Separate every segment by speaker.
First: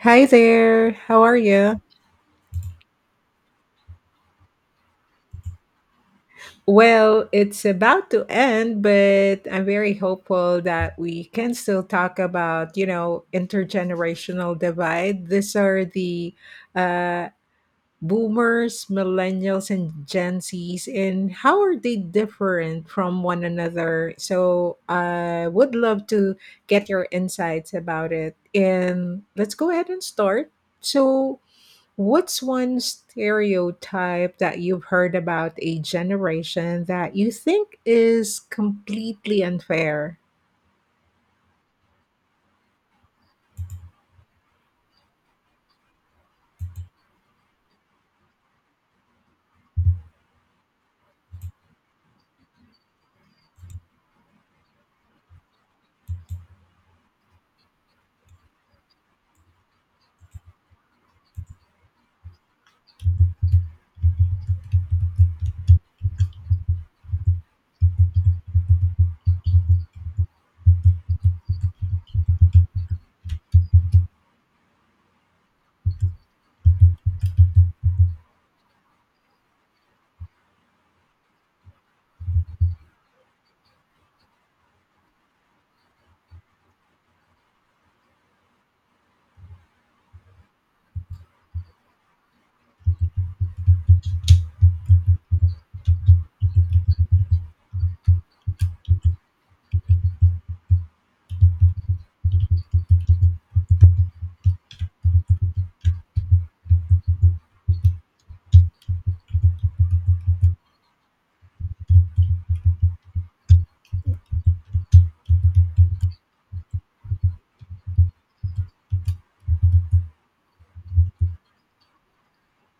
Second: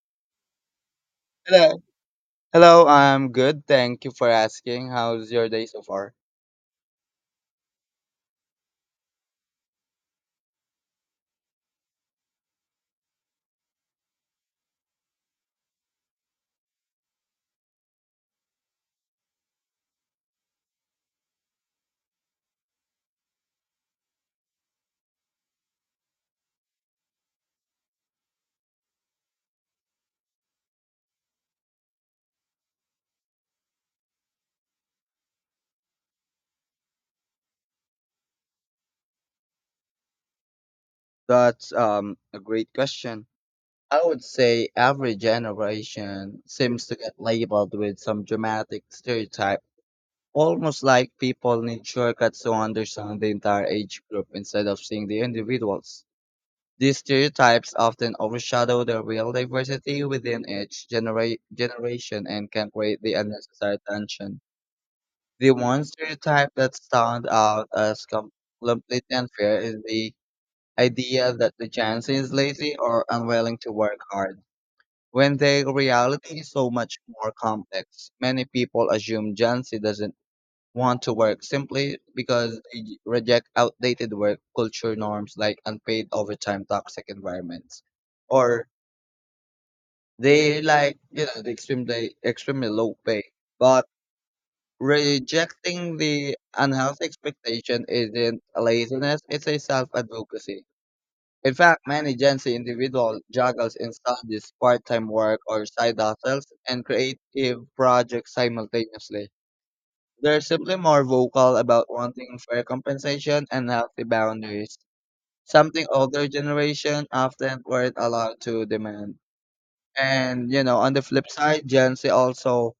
Speaker 1: Hi there, how are
Speaker 2: Hello.
Speaker 1: you?
Speaker 2: Hello, I'm good. Thank you for asking. How's your day so far?
Speaker 1: Well, it's about to end, but I'm very hopeful that we can still talk about, you know, intergenerational divide. These are the uh, boomers, millennials, and Gen Zs, and how are they different from one another? So I would love to get your insights about it. And let's go ahead and start. So, What's one stereotype that you've heard about a generation that you think is completely unfair?
Speaker 2: That's a great question. I would say every generation seems to get labeled with some dramatic stereotype, almost like people need shortcuts to understand the entire age group instead of seeing the individuals. These stereotypes often overshadow the real diversity within each generation and can create the unnecessary tension. The one stereotype that stands out as completely unfair is the idea that the Jansen is lazy or unwilling to work hard, when the reality is so much more complex. Many people assume Jansen doesn't want to work simply because they reject outdated work culture norms like unpaid overtime, toxic environments, or they like the extremely low pay. But rejecting the unhealthy expectation isn't laziness, it's a self-advocacy. In fact, many Gen Z individuals juggles in studies, part-time work, or side hustles and creative projects simultaneously. They're simply more vocal about wanting fair compensation and healthy boundaries, something older generation often weren't allowed to demand. And on the flip side, Gen Z also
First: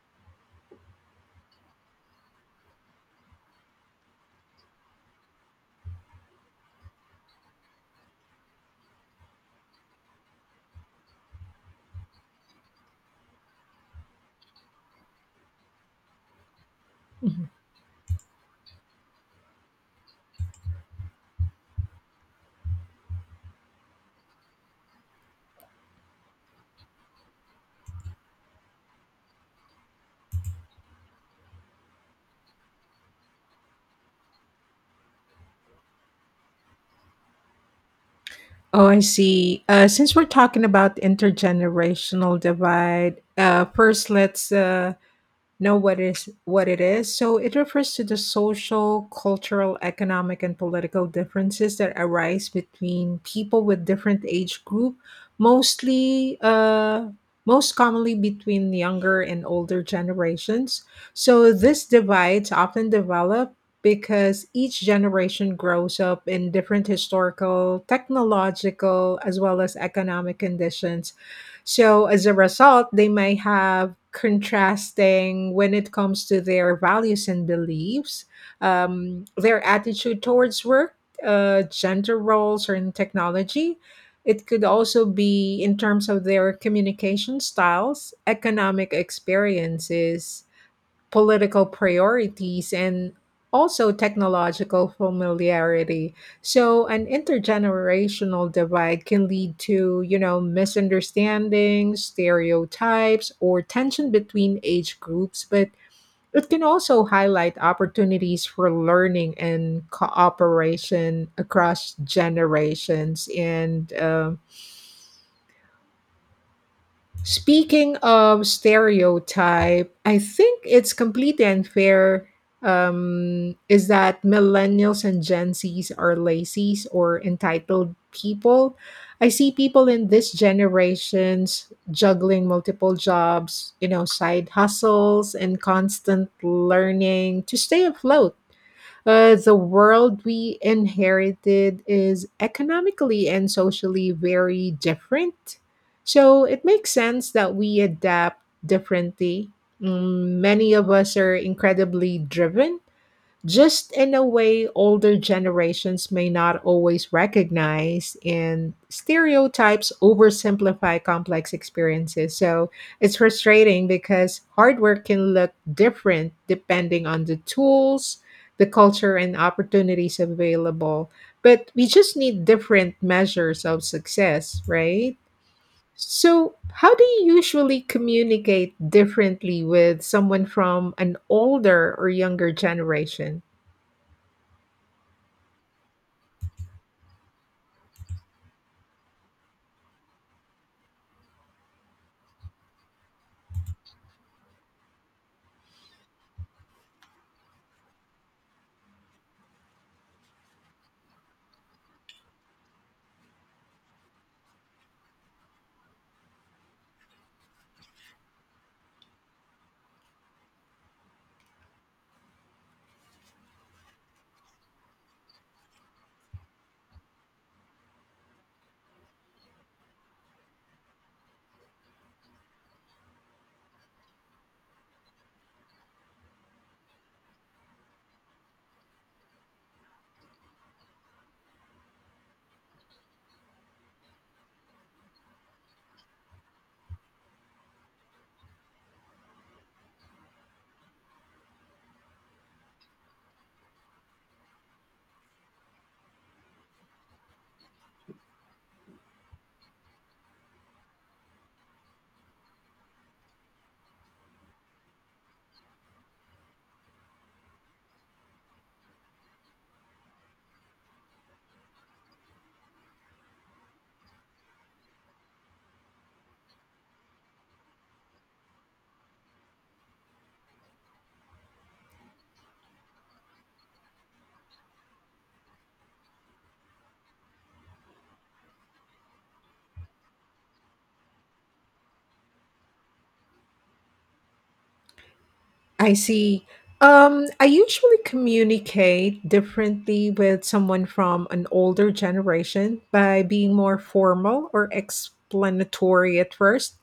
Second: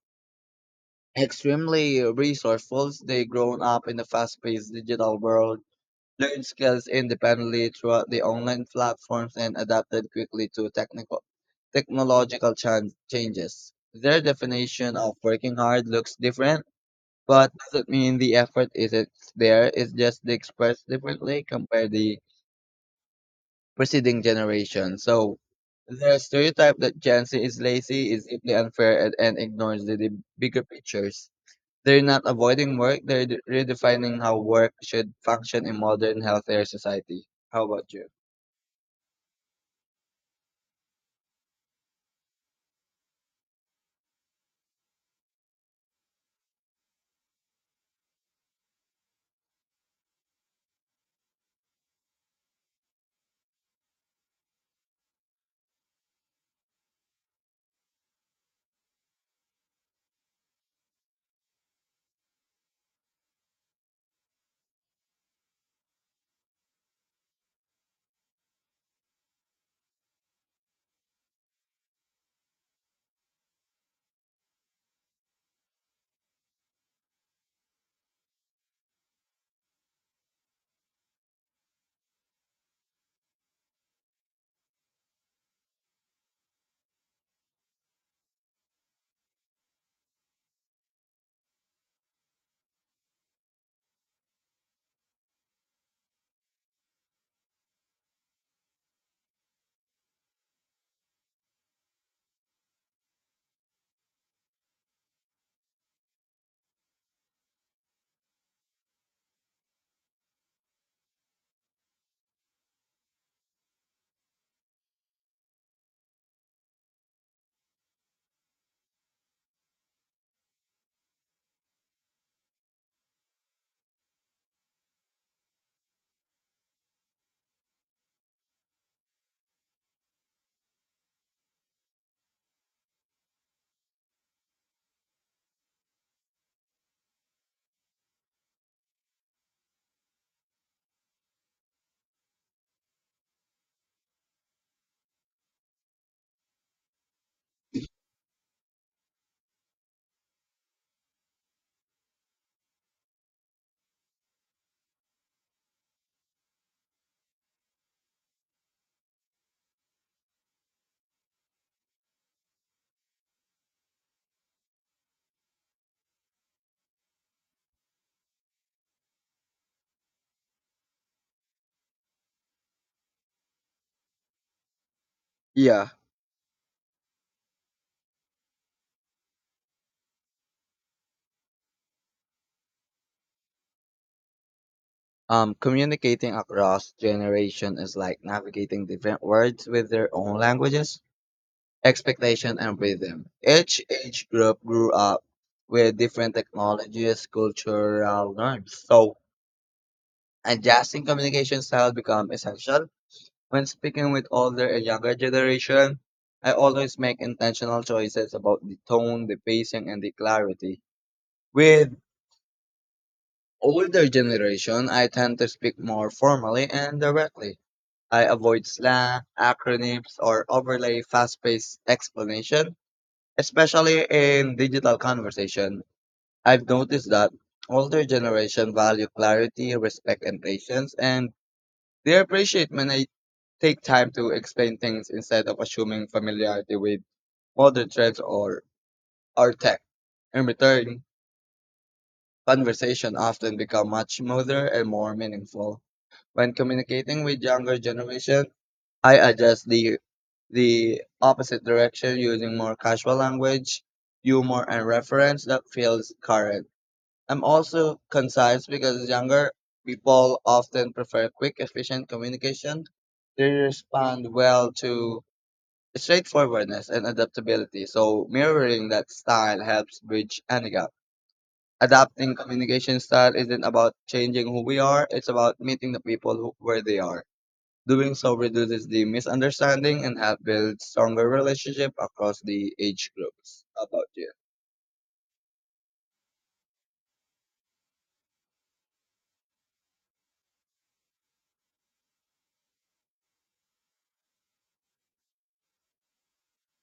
Speaker 2: extremely resourceful. They have grown up in the fast-paced digital world, learned skills independently throughout the online platforms, and adapted quickly to technical technological changes. Their definition of working hard looks different,
Speaker 1: Mhm.
Speaker 2: but doesn't mean the effort isn't there. It's just they express differently compared the preceding generation. So the stereotype that Gen Z is lazy is simply unfair and ignores the bigger pictures. They're not avoiding work, they're redefining how work should function in modern, healthier society. How about you?
Speaker 1: Oh, I see. Since we're talking about intergenerational divide, first let's know what it is. So it refers to the social, cultural, economic, and political differences that arise between people with different age group, mostly uh, most commonly between younger and older generations. So this divides often develop because each generation grows up in different historical, technological, as well as economic conditions, so as a result, they may have contrasting when it comes to their values and beliefs, their attitude towards work, gender roles, or in technology. It could also be in terms of their communication styles, economic experiences, political priorities, and also technological familiarity. So an intergenerational divide can lead to, you know, misunderstandings, stereotypes, or tension between age groups, but it can also highlight opportunities for learning and cooperation across generations. And Speaking of stereotype, I think it's completely unfair is that millennials and Gen Zs are lazy or entitled people. I see people in this generations juggling multiple jobs, you know, side hustles and constant learning to stay afloat. The world we inherited is economically and socially very different. So it makes sense that we adapt differently. Mm, many of us are incredibly driven just in a way older generations may not always recognize, and stereotypes oversimplify complex experiences, so it's frustrating because hardware can look different depending on the tools, the culture, and opportunities available, but we just need different measures of success, right?
Speaker 2: Yeah.
Speaker 1: So how do you usually communicate differently with someone from an older or younger generation?
Speaker 2: Communicating across generation is like navigating different words with their own languages, expectation, and rhythm. Each age group grew up with different technologies, cultural norms. So adjusting communication style become essential. When speaking with older and younger generation, I always make intentional choices about the tone, the pacing, and the clarity. With older generation, I tend to speak more formally and directly. I avoid slang, acronyms, or overly fast-paced explanation, especially in digital conversation. I've noticed that older generation value clarity, respect, and patience, and they appreciate when I take time to explain things instead of assuming familiarity with modern trends or our tech. In return, conversation often become much smoother and more meaningful. When communicating with younger generation, I adjust the opposite direction using more casual language, humor and reference that feels current. I'm also concise because younger people often prefer quick, efficient communication. They respond well to straightforwardness and adaptability. So mirroring that style helps bridge any gap. Adapting communication style isn't about changing who we are, it's about meeting the people who, where they are. Doing so reduces the misunderstanding and help build stronger relationship across the age groups. How about you?
Speaker 1: I see. I usually communicate differently with someone from an older generation by being more formal or explanatory at first,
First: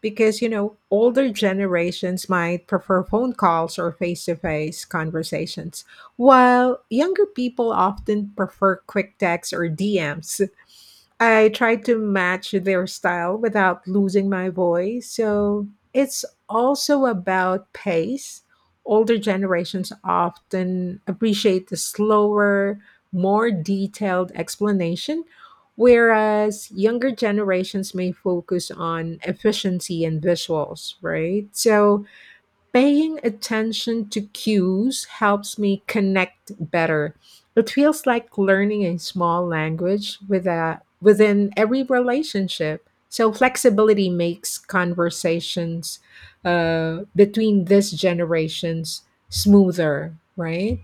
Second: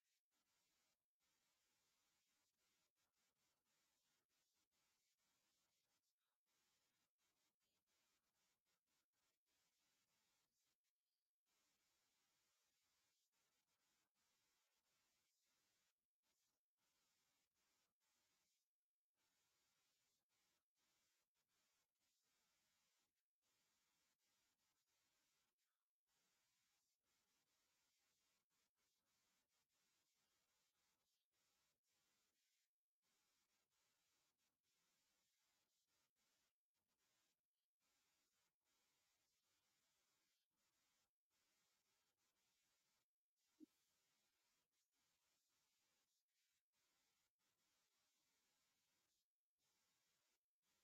Speaker 1: because, you know, older generations might prefer phone calls or face to face conversations, while younger people often prefer quick texts or DMs. I tried to match their style without losing my voice. So it's also about pace. Older generations often appreciate the slower, more detailed explanation, whereas younger generations may focus on efficiency and visuals, right? So paying attention to cues helps me connect better. It feels like learning a small language with a, within every relationship. So flexibility makes conversations between these generations smoother, right?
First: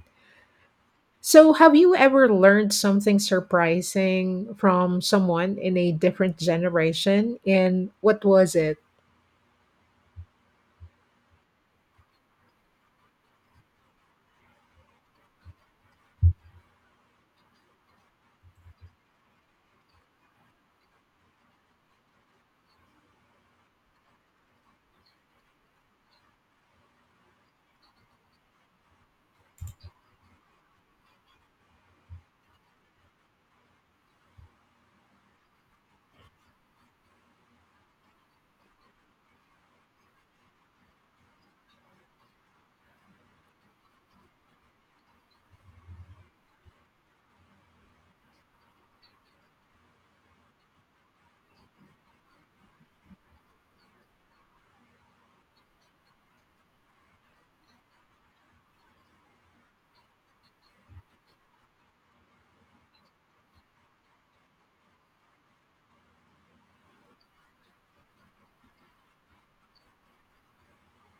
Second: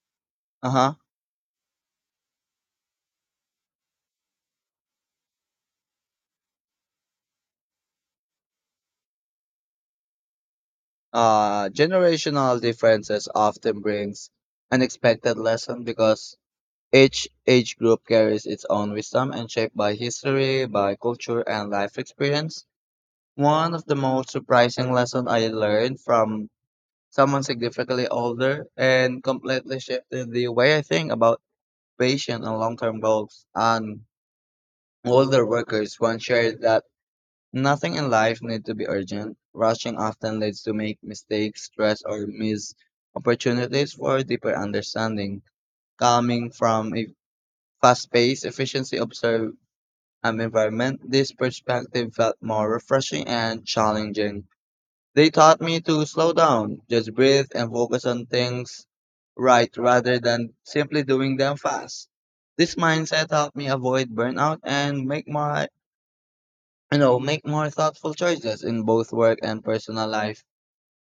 Speaker 2: Uh-huh.
Speaker 1: So have you ever learned something surprising from someone in a different generation? And what was it?
Speaker 2: Generational differences often brings unexpected lesson because each age group carries its own wisdom and shaped by history, by culture, and life experience. One of the most surprising lessons I learned from someone significantly older and completely shifted the way I think about patient and long-term goals and older workers. One shared that nothing in life needs to be urgent. Rushing often leads to make mistakes, stress, or miss opportunities for deeper understanding. Coming from a fast-paced, efficiency observed environment, this perspective felt more refreshing and challenging. They taught me to slow down, just breathe, and focus on things right rather than simply doing them fast. This mindset helped me avoid burnout and make my you know, make more thoughtful choices in both work and personal life.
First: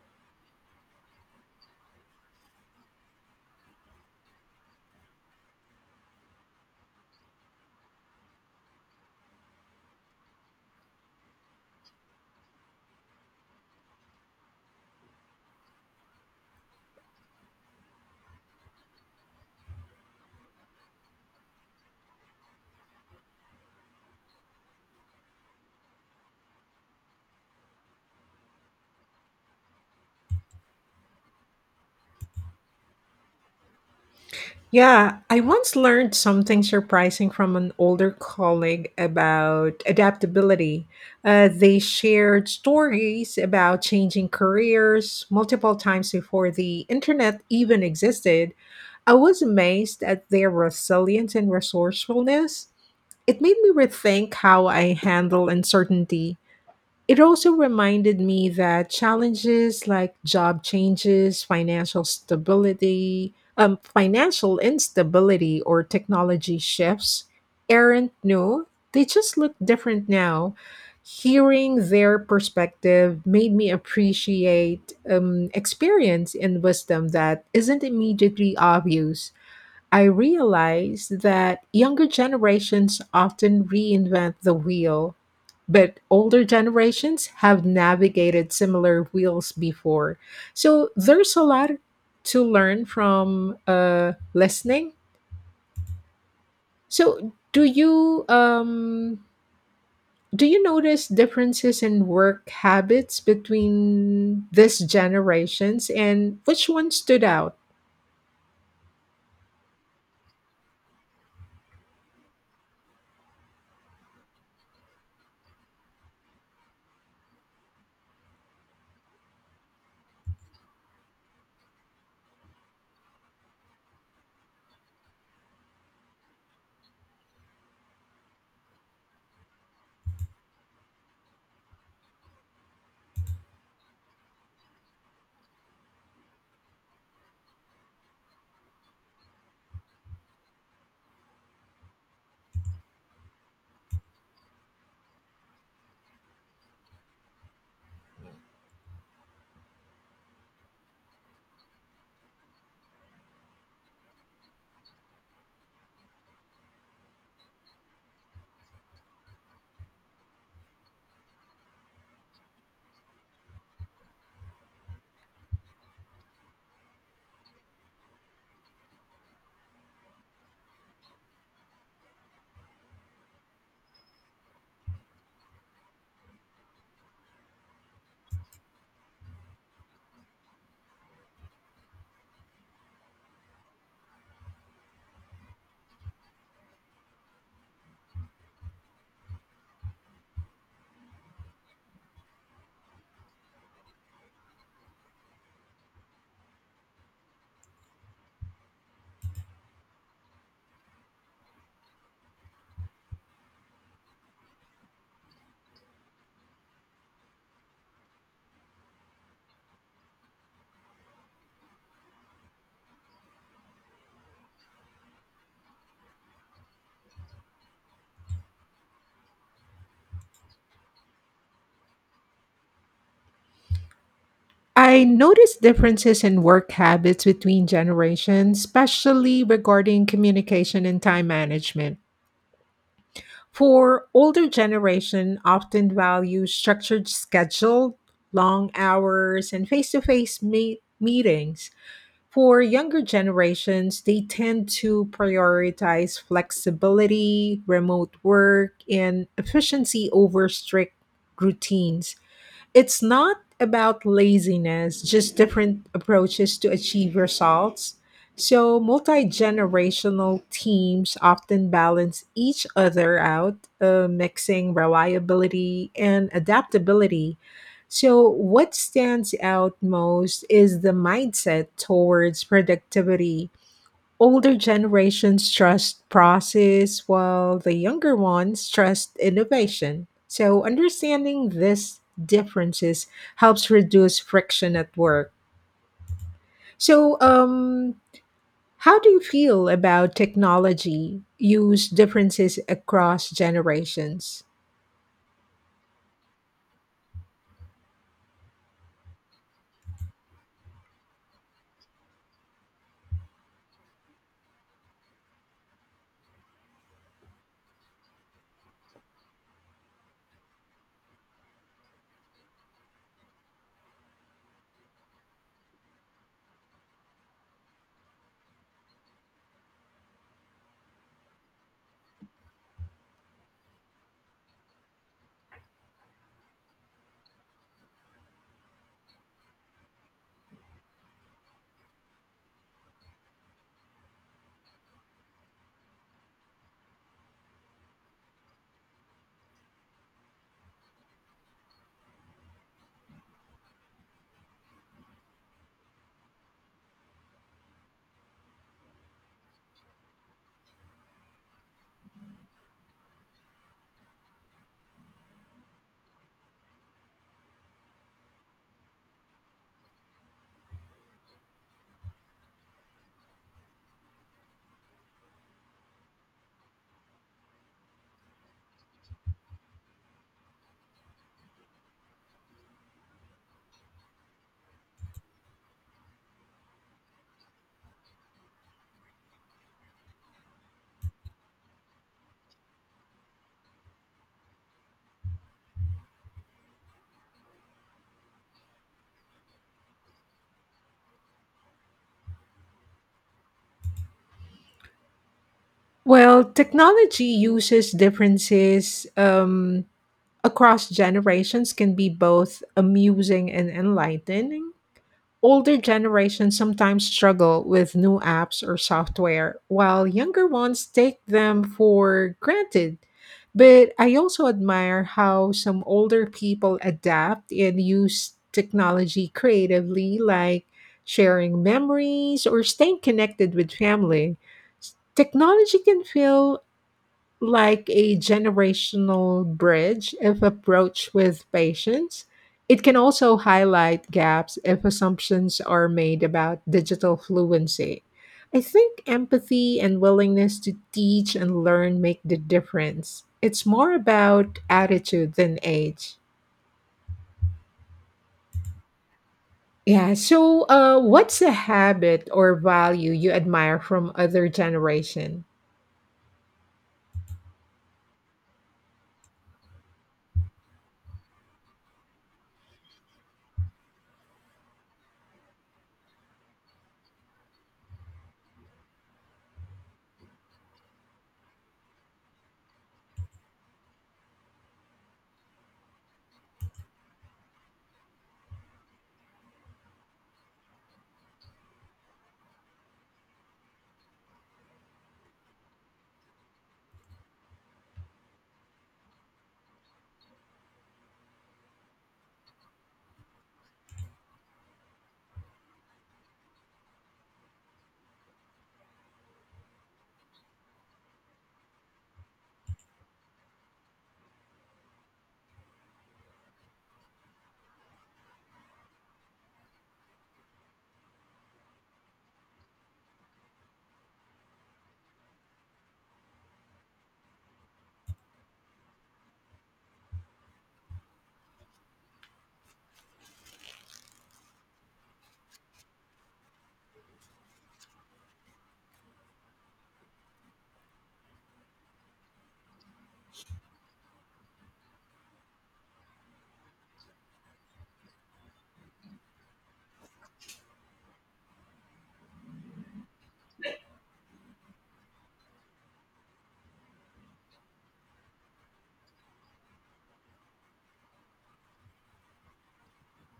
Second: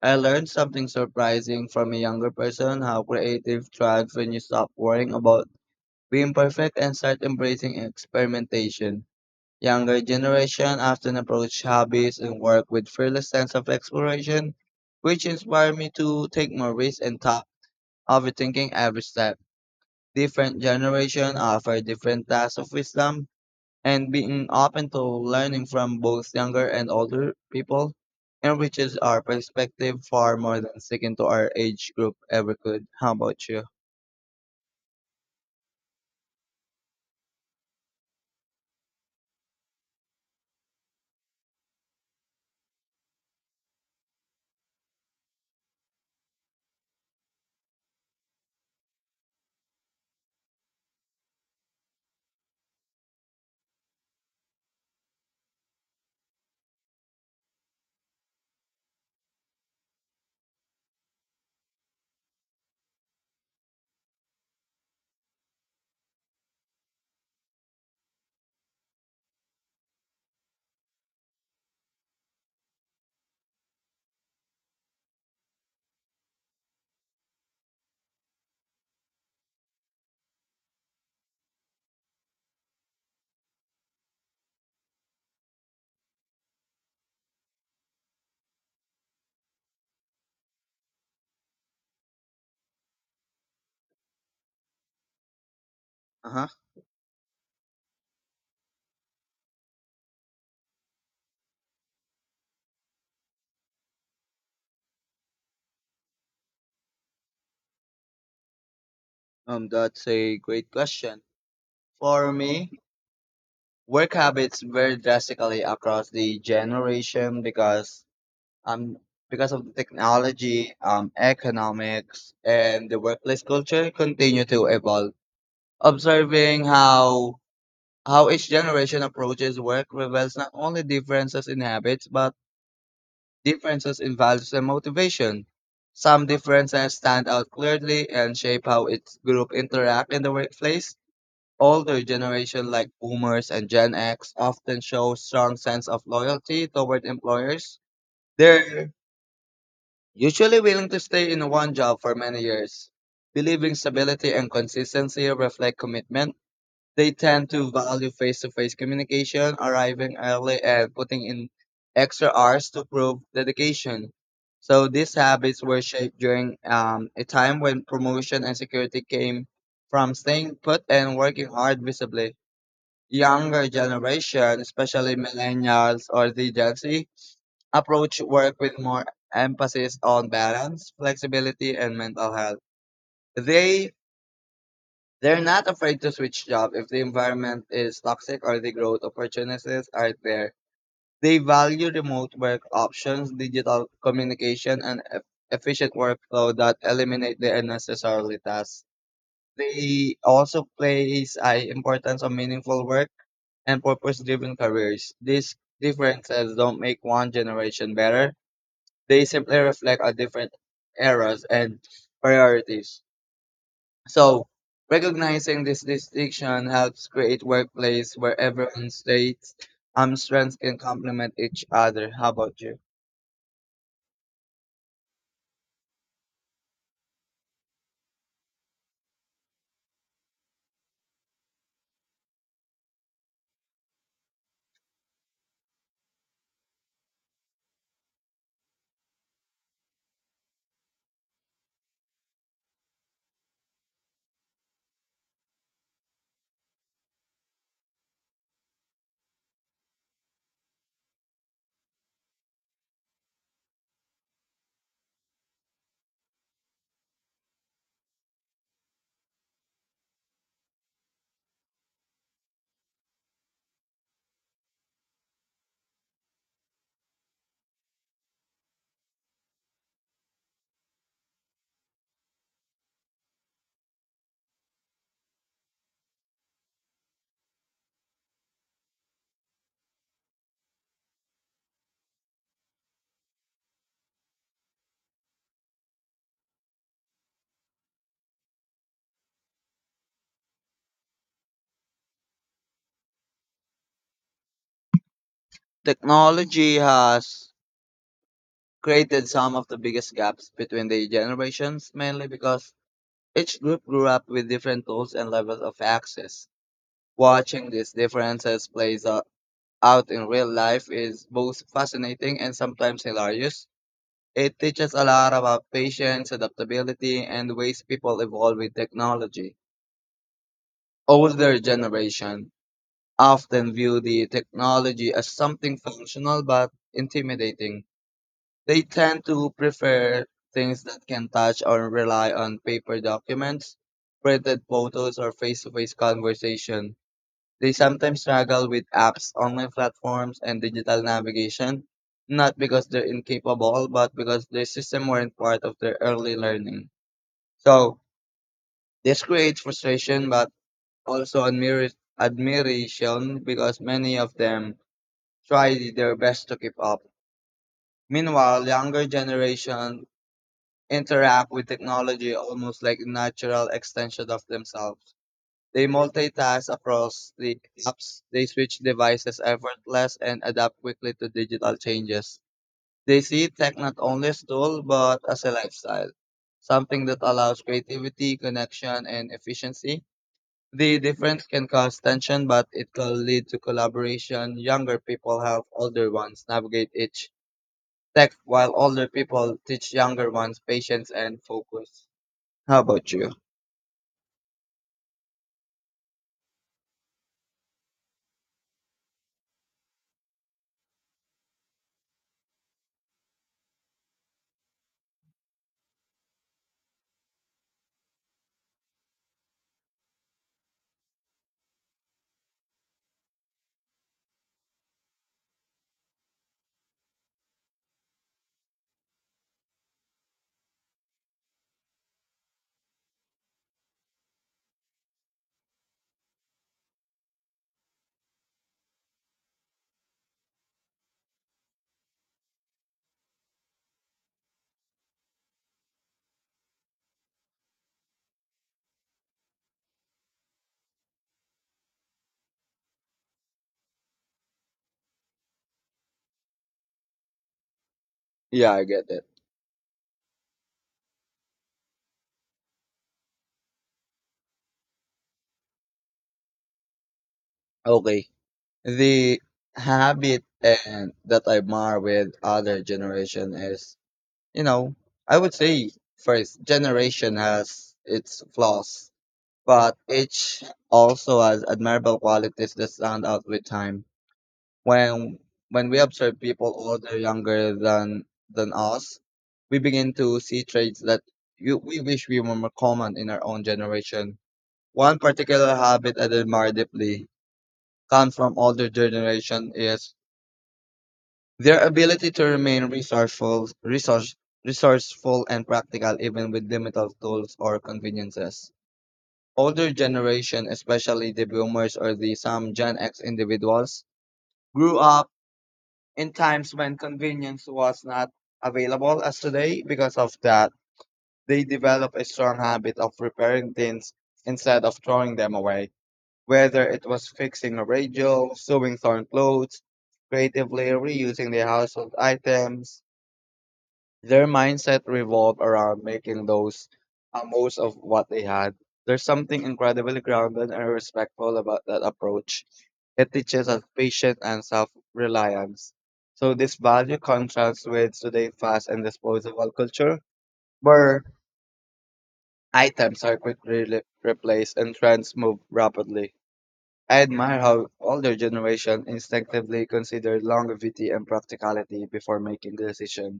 Speaker 2: I learned something surprising from a younger person how creative thrives when you stop worrying about being perfect and start embracing experimentation. Younger generation often approach hobbies and work with fearless sense of exploration, which inspired me to take more risks and stop overthinking every step. Different generation offer different tasks of wisdom, and being open to learning from both younger and older people enriches our perspective far more than sticking to our age group ever could. How about you?
Speaker 1: Yeah, I once learned something surprising from an older colleague about adaptability. They shared stories about changing careers multiple times before the internet even existed. I was amazed at their resilience and resourcefulness. It made me rethink how I handle uncertainty. It also reminded me that challenges like job changes, financial stability, financial instability, or technology shifts aren't new. They just look different now. Hearing their perspective made me appreciate experience and wisdom that isn't immediately obvious. I realize that younger generations often reinvent the wheel, but older generations have navigated similar wheels before. So there's a lot to learn from listening.
Speaker 2: Uh-huh.
Speaker 1: So do you notice differences in work habits between these generations, and which one stood out?
Speaker 2: That's a great question. For me, work habits vary drastically across the generation um, because of the technology, economics, and the workplace culture continue to evolve. Observing how each generation approaches work reveals not only differences in habits but differences in values and motivation. Some differences stand out clearly and shape how its group interact in the workplace. Older generation like Boomers and Gen X often show strong sense of loyalty toward employers. Their usually willing to stay in one job for many years. Believing stability and consistency reflect commitment. They tend to value face to face communication, arriving early, and putting in extra hours to prove dedication. So these habits were shaped during a time when promotion and security came from staying put and working hard visibly. Younger generation, especially millennials or the Gen Z, approach work with more emphasis on balance, flexibility, and mental health. They they're not afraid to switch jobs if the environment is toxic or the growth opportunities are there. They value remote work options, digital communication, and efficient workflow that eliminate the unnecessary tasks. They also place high importance on meaningful work and purpose-driven careers. These differences don't make one generation better. They simply reflect our different eras and priorities. So, recognizing this distinction helps create workplace where everyone's states strengths can complement each other. How about you?
Speaker 1: I noticed differences in work habits between generations, especially regarding communication and time management. For older generation often value structured schedule, long hours, and meetings. For younger generations, they tend to prioritize flexibility, remote work, and efficiency over strict routines. It's not about laziness, just different approaches to achieve results. So multi generational teams often balance each other out, mixing reliability and adaptability. So what stands out most is the mindset towards productivity. Older generations trust process, while the younger ones trust innovation. So understanding these differences helps reduce friction at work. So, um, how do you feel about technology use differences across generations?
Speaker 2: Technology has created some of the biggest gaps between the generations, mainly because each group grew up with different tools and levels of access. Watching these differences plays out in real life is both fascinating and sometimes hilarious. It teaches a lot about patience, adaptability, and ways people evolve with technology. Older generation often view the technology as something functional but intimidating. They tend to prefer things that can touch or rely on paper documents, printed photos, or face-to-face conversation. They sometimes struggle with apps, online platforms, and digital navigation, not because they're incapable, but because their system weren't part of their early learning. So this creates frustration, but also admiration because many of them try their best to keep up. Meanwhile, younger generation interact with technology almost like a natural extension of themselves. They multitask across the apps. They switch devices effortless and adapt quickly to digital changes. They see tech not only as tool but as a lifestyle, something that allows creativity, connection, and efficiency. The difference can cause tension, but it can lead to collaboration. Younger people help older ones navigate each tech, while older people teach younger ones patience and focus. How about you?
Speaker 1: Well, technology uses differences across generations can be both amusing and enlightening. Older generations sometimes struggle with new apps or software, while younger ones take them for granted. But I also admire how some older people adapt and use technology creatively, like sharing memories or staying connected with family. Technology can feel like a generational bridge if approached with patience. It can also highlight gaps if assumptions are made about digital fluency. I think empathy and willingness to teach and learn make the difference. It's more about attitude than age.
Speaker 2: Yeah, I get it.
Speaker 1: Yeah, so what's a habit or value you admire from other generation?
Speaker 2: Okay. The habit and that I admire with other generation is, you know, I would say first generation has its flaws, but each also has admirable qualities that stand out with time. When when we observe people older, younger than us, we begin to see traits that we wish we were more common in our own generation. One particular habit I admire deeply gone from older generation is their ability to remain resourceful and practical even with limited tools or conveniences. Older generation, especially the boomers or the some Gen X individuals, grew up in times when convenience was not available as today. Because of that, they develop a strong habit of repairing things instead of throwing them away. Whether it was fixing a radio, sewing torn clothes, creatively reusing their household items, their mindset revolved around making those most of what they had. There's something incredibly grounded and respectful about that approach. It teaches us patience and self-reliance. So this value contrasts with today's fast and disposable culture, where items are quickly replaced and trends move rapidly. I admire how older generation instinctively consider longevity and practicality before making the decision.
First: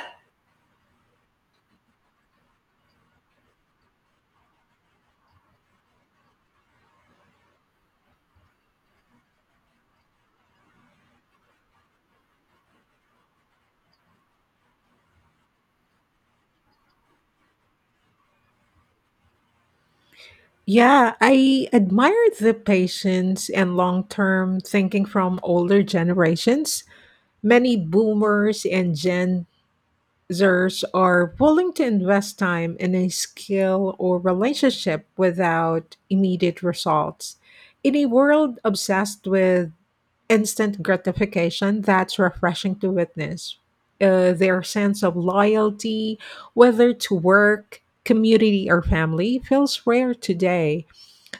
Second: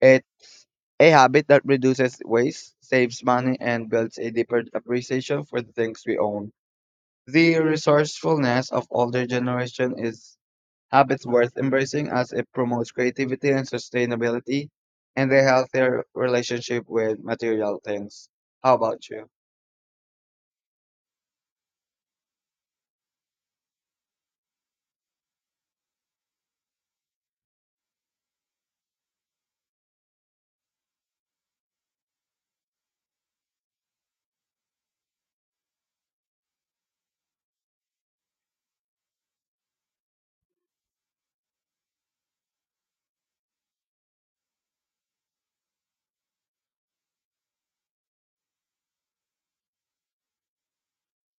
Speaker 2: It's a habit that reduces waste, saves money, and builds a deeper appreciation for the things we own. The resourcefulness of older generation is habits worth embracing as it promotes creativity and sustainability and a healthier relationship with material things. How about you?
Speaker 1: Yeah, I admire the patience and long term thinking from older generations. Many boomers and Gen Zers are willing to invest time in a skill or relationship without immediate results. In a world obsessed with instant gratification, that's refreshing to witness. Their sense of loyalty, whether to work, community, or family, feels rare today.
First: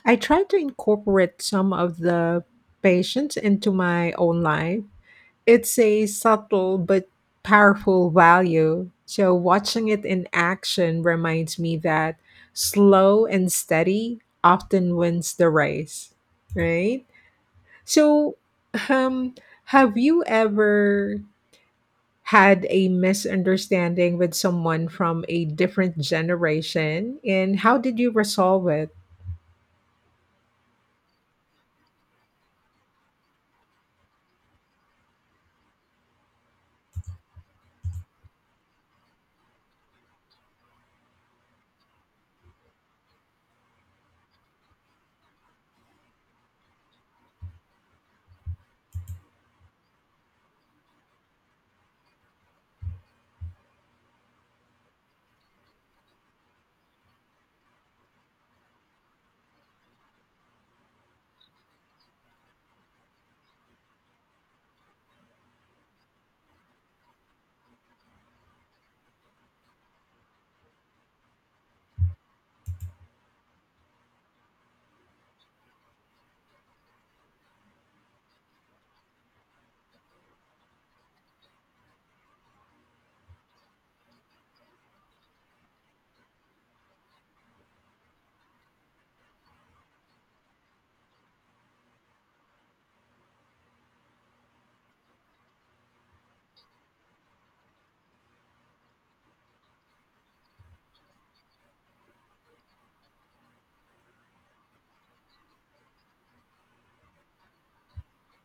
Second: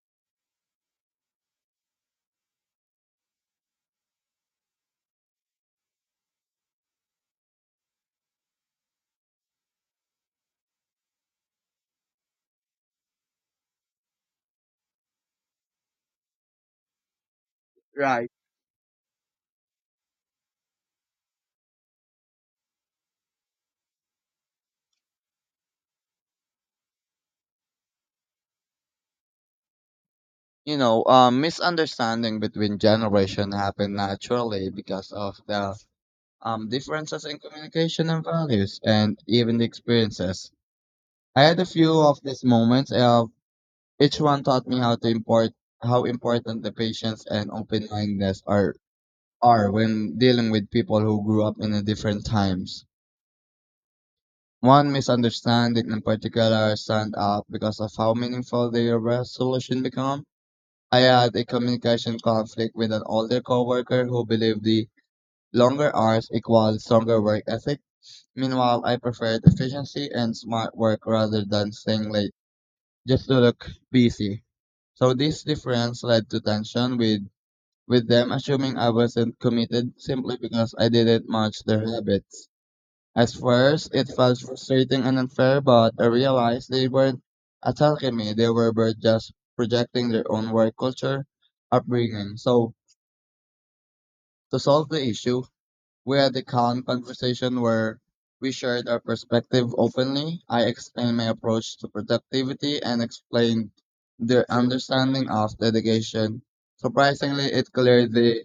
Speaker 1: I try to incorporate some of the patience into my own life. It's a subtle but powerful value. So watching it in action reminds me that slow and steady often wins the race, right?
Speaker 2: Right.
Speaker 1: So, um, have you ever had a misunderstanding with someone from a different generation, and how did you resolve it?
Speaker 2: Misunderstanding between generation happen naturally because of the differences in communication and values and even the experiences. I had a few of these moments. Each one taught me how important the patience and open mindedness are when dealing with people who grew up in a different times. One misunderstanding in particular stand out because of how meaningful their resolution become. I had a communication conflict with an older coworker who believed the longer hours equaled stronger work ethic. Meanwhile, I preferred efficiency and smart work rather than staying late just to look busy. So this difference led to tension with them assuming I wasn't committed simply because I didn't match their habits. At first, it felt frustrating and unfair, but I realized they weren't attacking me. They were but just projecting their own work culture, upbringing. So, to solve the issue, we had a calm conversation where we shared our perspective openly. I explained my approach to productivity and explained their understanding of dedication. Surprisingly, it cleared the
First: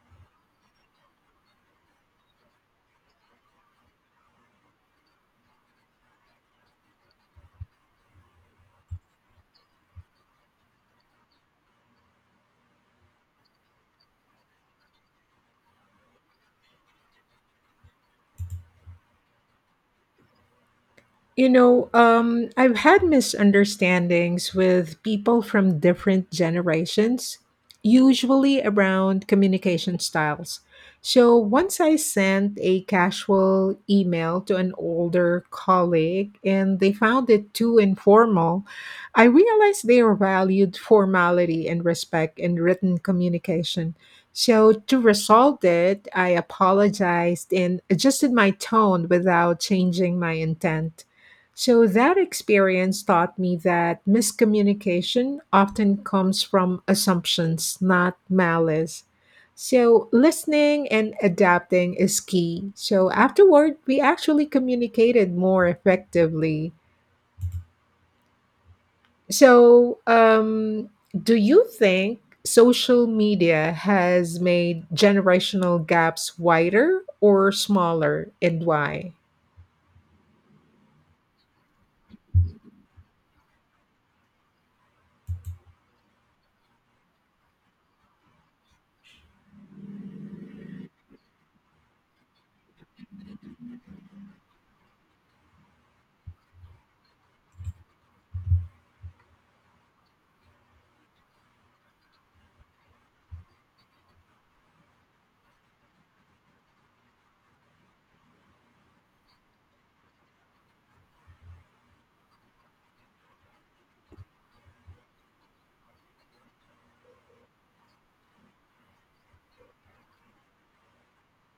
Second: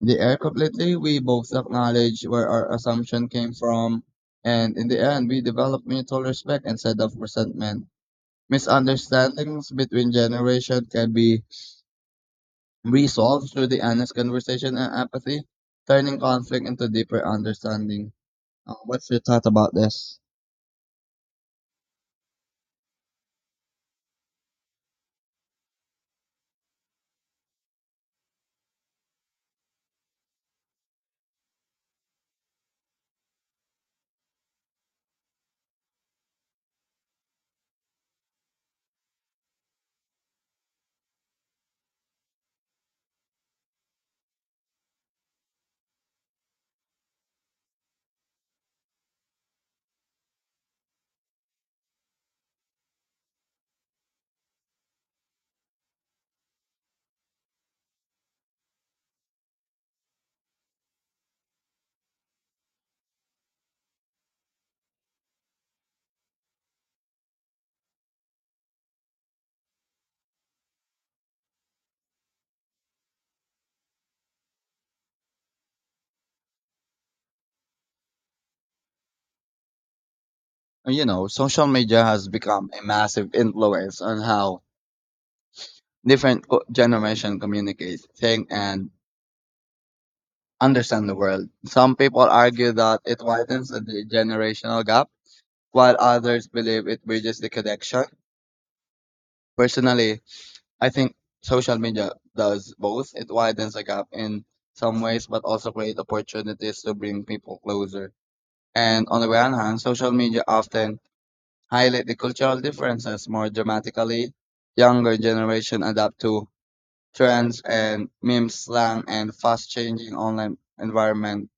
Speaker 2: the air completely. We both acknowledge where our assumption came from, and in the end, we develop mutual respect instead of resentment. Misunderstandings between generations can be resolved through the honest conversation and empathy, turning conflict into deeper understanding. What's your thought about this?
Speaker 1: You know, I've had misunderstandings with people from different generations, usually around communication styles. So once I sent a casual email to an older colleague and they found it too informal, I realized they valued formality and respect in written communication. So to resolve it, I apologized and adjusted my tone without changing my intent. So that experience taught me that miscommunication often comes from assumptions, not malice. So listening and adapting is key. So afterward, we actually communicated more effectively. So, um, do you think social media has made generational gaps wider or smaller, and why?
Speaker 2: Social media has become a massive influence on how different generation communicate, think, and understand the world. Some people argue that it widens the generational gap, while others believe it bridges the connection. Personally, I think social media does both. It widens the gap in some ways, but also create opportunities to bring people closer. And on the one hand, social media often highlight the cultural differences more dramatically. Younger generation adapt to trends and memes, slang, and fast-changing online environment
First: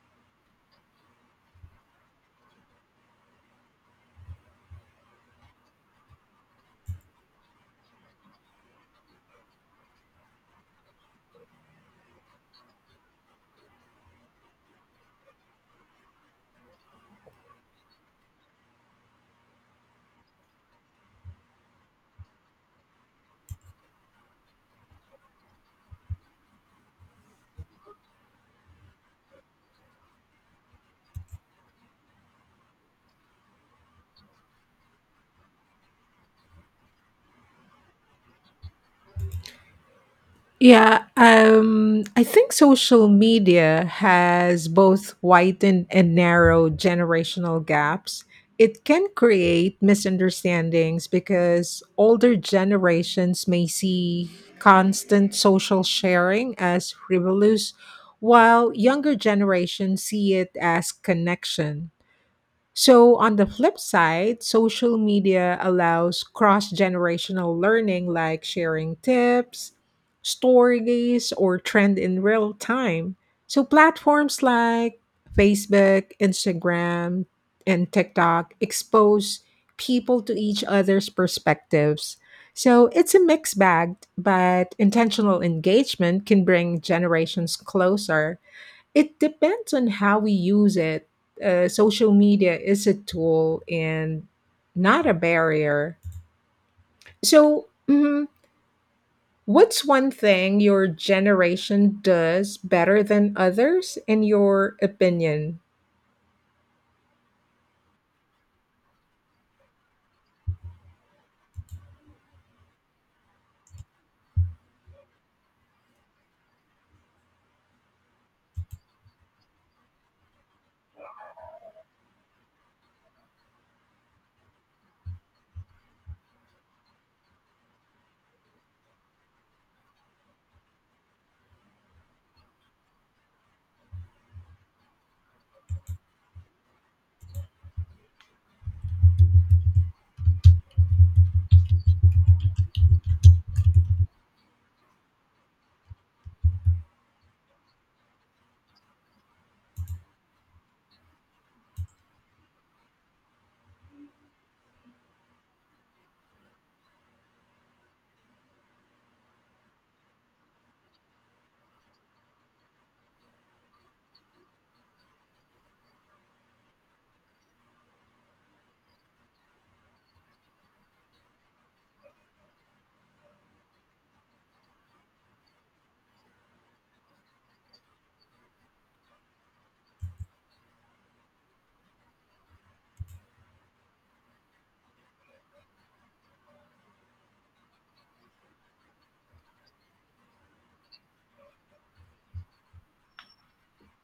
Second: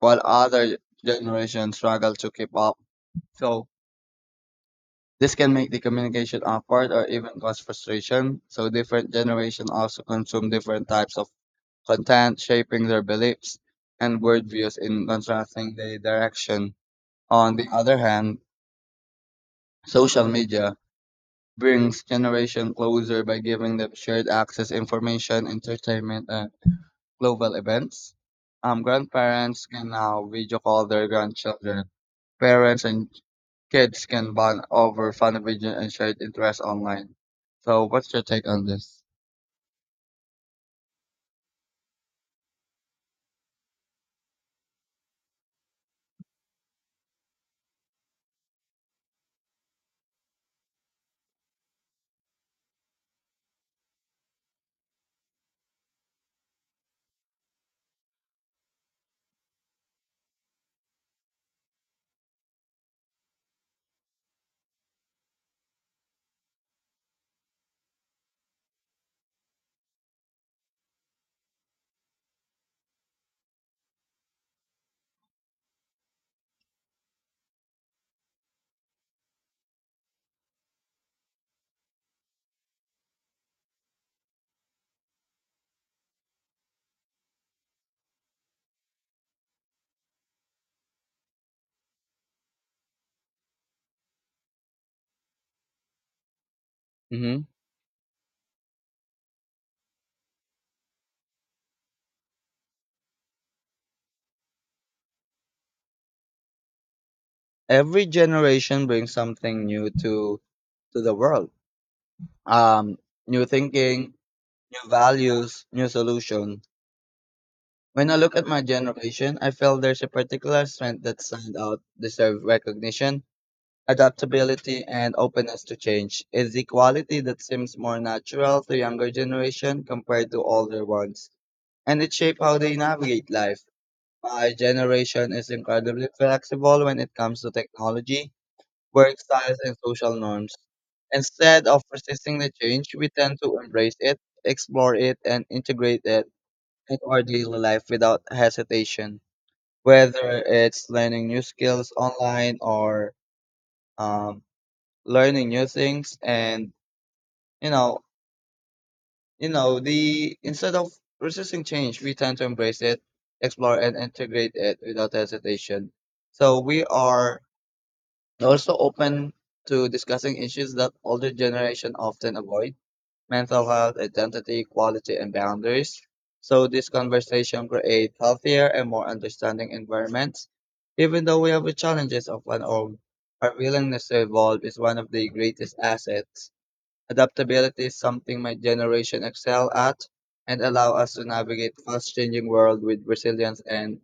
Speaker 2: while other generations struggle to keep up. So this can make the communication awkward or even cause frustration. So different generations also consume different types of content, shaping their beliefs and worldviews in contrasting the direction. On the other hand, social media brings generation closer by giving them shared access information, entertainment, and global events. Grandparents can now video call their grandchildren. Parents and kids can bond over fun vision and shared interests online. So, what's your take on this?
Speaker 1: Yeah, I think social media has both widened and narrowed generational gaps. It can create misunderstandings because older generations may see constant social sharing as frivolous, while younger generations see it as connection. So on the flip side, social media allows cross generational learning, like sharing tips, stories, or trend in real time. So platforms like Facebook, Instagram, and TikTok expose people to each other's perspectives. So it's a mixed bag, but intentional engagement can bring generations closer. It depends on how we use it. Social media is a tool and not a barrier.
Speaker 2: Hmm.
Speaker 1: So, what's one thing your generation does better than others, in your opinion?
Speaker 2: Every generation brings something new to the world. Um, New thinking, new values, new solution. When I look at my generation, I feel there's a particular strength that stands out, deserve recognition, adaptability, and openness to change. It's the quality that seems more natural to younger generation compared to older ones, and it shapes how they navigate life. My generation is incredibly flexible when it comes to technology, work styles, and social norms. Instead of resisting the change, we tend to embrace it, explore it, and integrate it into our daily life without hesitation. Whether it's learning new skills online or um, learning new things, and you know, you know, the instead of resisting change, we tend to embrace it, explore, and integrate it without hesitation. So we are also open to discussing issues that older generation often avoid mental health identity equality and boundaries. So this conversation create healthier and more understanding environments. Even though we have the challenges of our own, our willingness to evolve is one of the greatest assets. Adaptability is something my generation excel at and allow us to navigate fast changing world with resilience and,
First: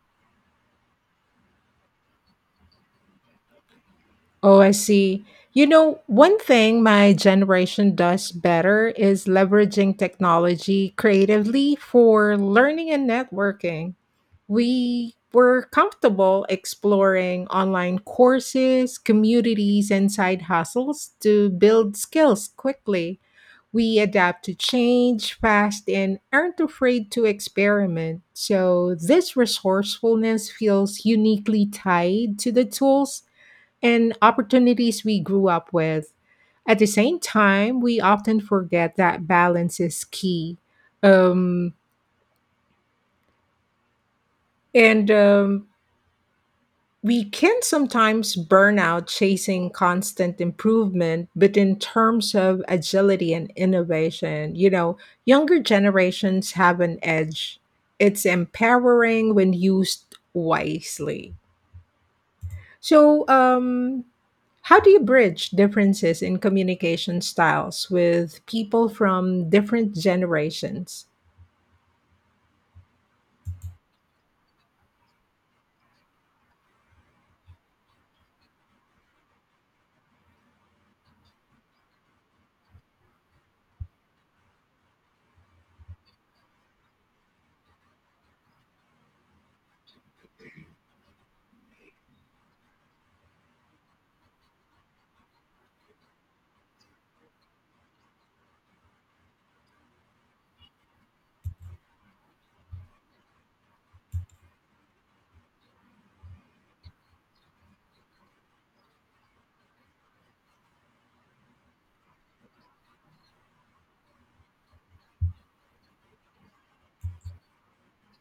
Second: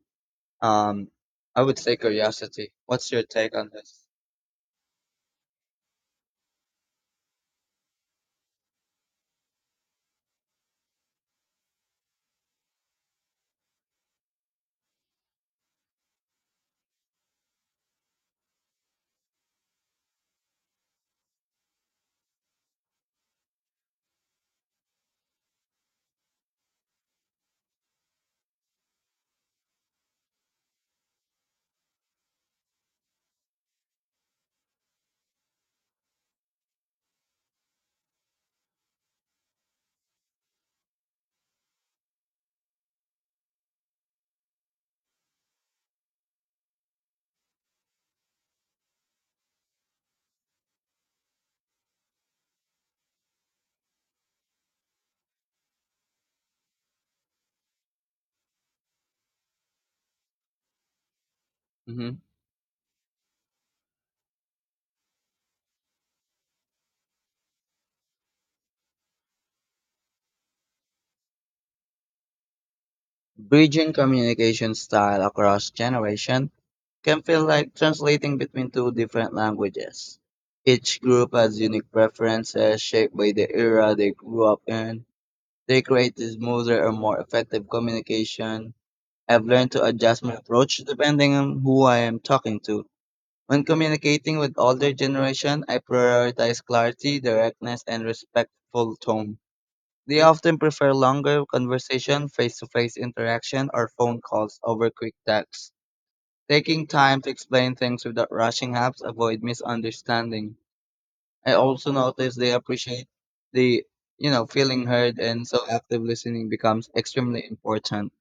Speaker 2: um, I would say curiosity. What's your take on this?
Speaker 1: Oh, I see. You know, one thing my generation does better is leveraging technology creatively for learning and networking. We were comfortable exploring online courses, communities, and side hustles to build skills quickly. We adapt to change fast and aren't afraid to experiment. So this resourcefulness feels uniquely tied to the tools and opportunities we grew up with. At the same time, we often forget that balance is key. Um, and We can sometimes burn out chasing constant improvement, but in terms of agility and innovation, you know, younger generations have an edge. It's empowering when used wisely.
Speaker 2: Hmm.
Speaker 1: So, how do you bridge differences in communication styles with people from different generations?
Speaker 2: Bridging communication style across generations can feel like translating between two different languages. Each group has unique preferences shaped by the era they grew up in. They create a smoother or more effective communication. I've learned to adjust my approach depending on who I am talking to. When communicating with older generation, I prioritize clarity, directness, and respectful tone. They often prefer longer conversation, face-to-face interaction, or phone calls over quick texts. Taking time to explain things without rushing helps avoid misunderstanding. I also notice they appreciate the, feeling heard, and so active listening becomes extremely important.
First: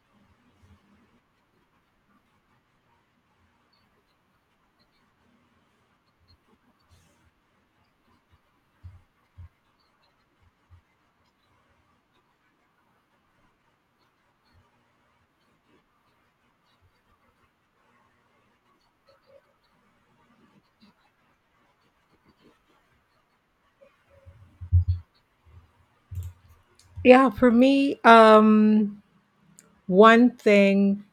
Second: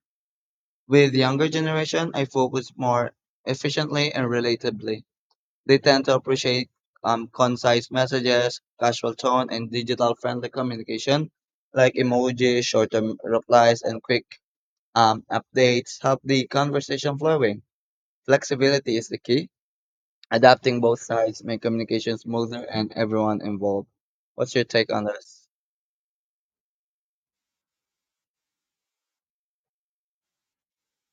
Speaker 2: With younger generation, I focus more efficiently and relatably. They tend to appreciate concise messages, casual tone, and digital friendly communication like emojis, short term replies, and quick updates help the conversation flowing. Flexibility is the key. Adapting both sides make communication smoother and everyone involved. What's your take on this?
Speaker 1: Yeah, for me, one thing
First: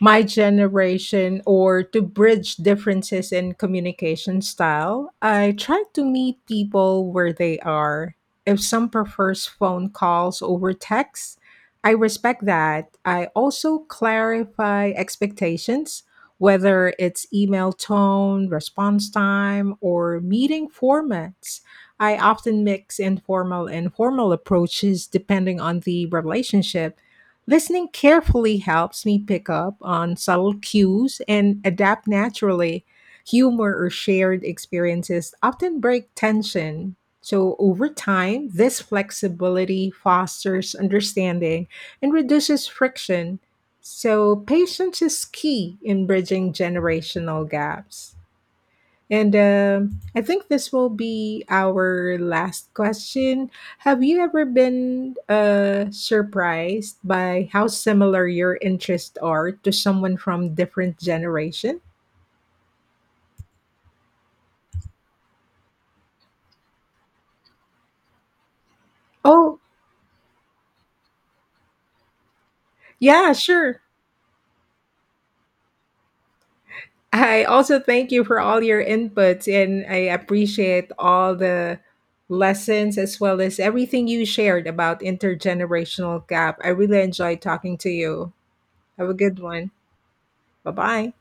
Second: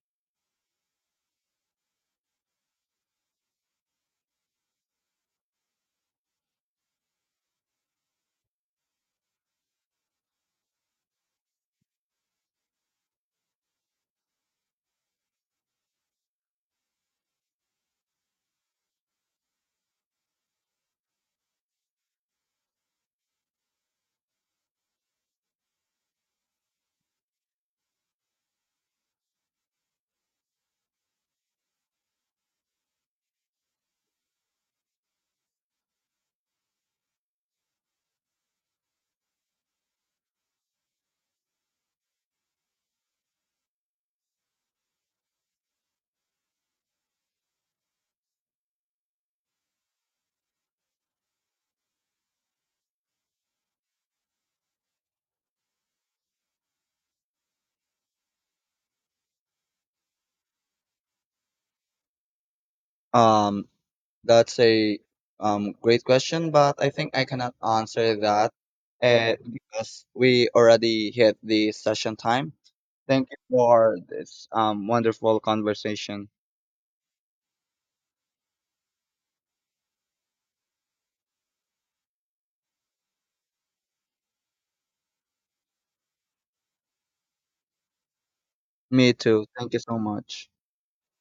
Speaker 1: my generation or to bridge differences in communication style, I try to meet people where they are. If some prefers phone calls over texts, I respect that. I also clarify expectations, whether it's email tone, response time, or meeting formats. I often mix informal and formal approaches depending on the relationship. Listening carefully helps me pick up on subtle cues and adapt naturally. Humor or shared experiences often break tension. So over time, this flexibility fosters understanding and reduces friction. So patience is key in bridging generational gaps. And I think this will be our last question. Have you ever been surprised by how similar your interests are to someone from different generation?
Speaker 2: Um, That's a great question, but I think I cannot answer that
Speaker 1: Oh,
Speaker 2: because we already hit the session time. Thank
Speaker 1: yeah,
Speaker 2: you
Speaker 1: sure.
Speaker 2: for this wonderful conversation.
Speaker 1: I also thank you for all your inputs and I appreciate all the lessons as well as everything you shared about intergenerational gap. I really enjoyed talking to you.
Speaker 2: Me
Speaker 1: Have a good
Speaker 2: too.
Speaker 1: one.
Speaker 2: Thank you so much.
Speaker 1: Bye-bye.